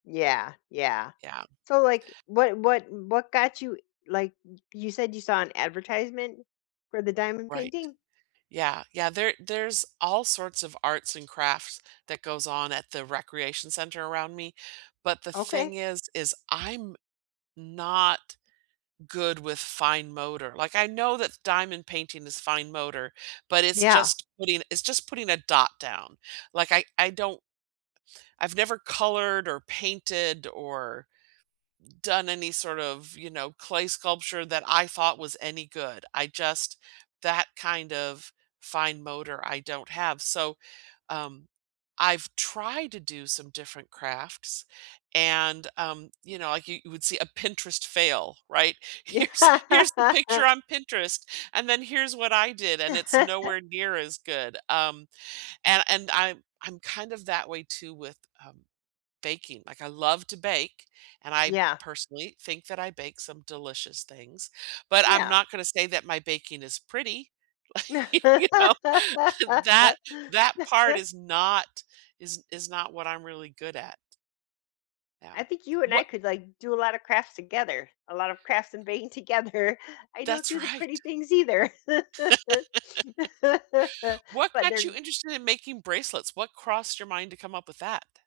Yeah, yeah. Yeah. So, like, what what what got you, like you said you saw an advertisement for the diamond Right. painting? Yeah, yeah, there there's all sorts of arts and crafts that goes on at the recreation center around me, but the thing Okay. is, is I'm not good with fine motor. Like, I know that diamond painting is fine motor, but it's Yeah. just putting it's just putting a dot down. Like, I I don't I've never colored or painted or done any sort of, you know, clay sculpture that I thought was any good. I just that kind of fine motor, I don't have, so, um, I've tried to do some different crafts, and, um, you know, like, you would see a Pinterest fail, right? Yeah. "Here's here's the picture on Pinterest, and then here's what I did," and it's nowhere near as good. Um and and I'm I'm kind of that way too with, uh, baking. Like, I love to bake, and I, Yeah. personally, think that I bake some delicious things, but I'm Yeah. not gonna say that my baking is pretty. Like, you know, that that part is not is is not what I'm really good at. Yeah. I think you and Wha I could, like, do a lot of crafts together. A lot of crafts in vain together. I don't That's do the pretty right. things either. What But got you they're interested in making bracelets? What crossed your mind to come up with that?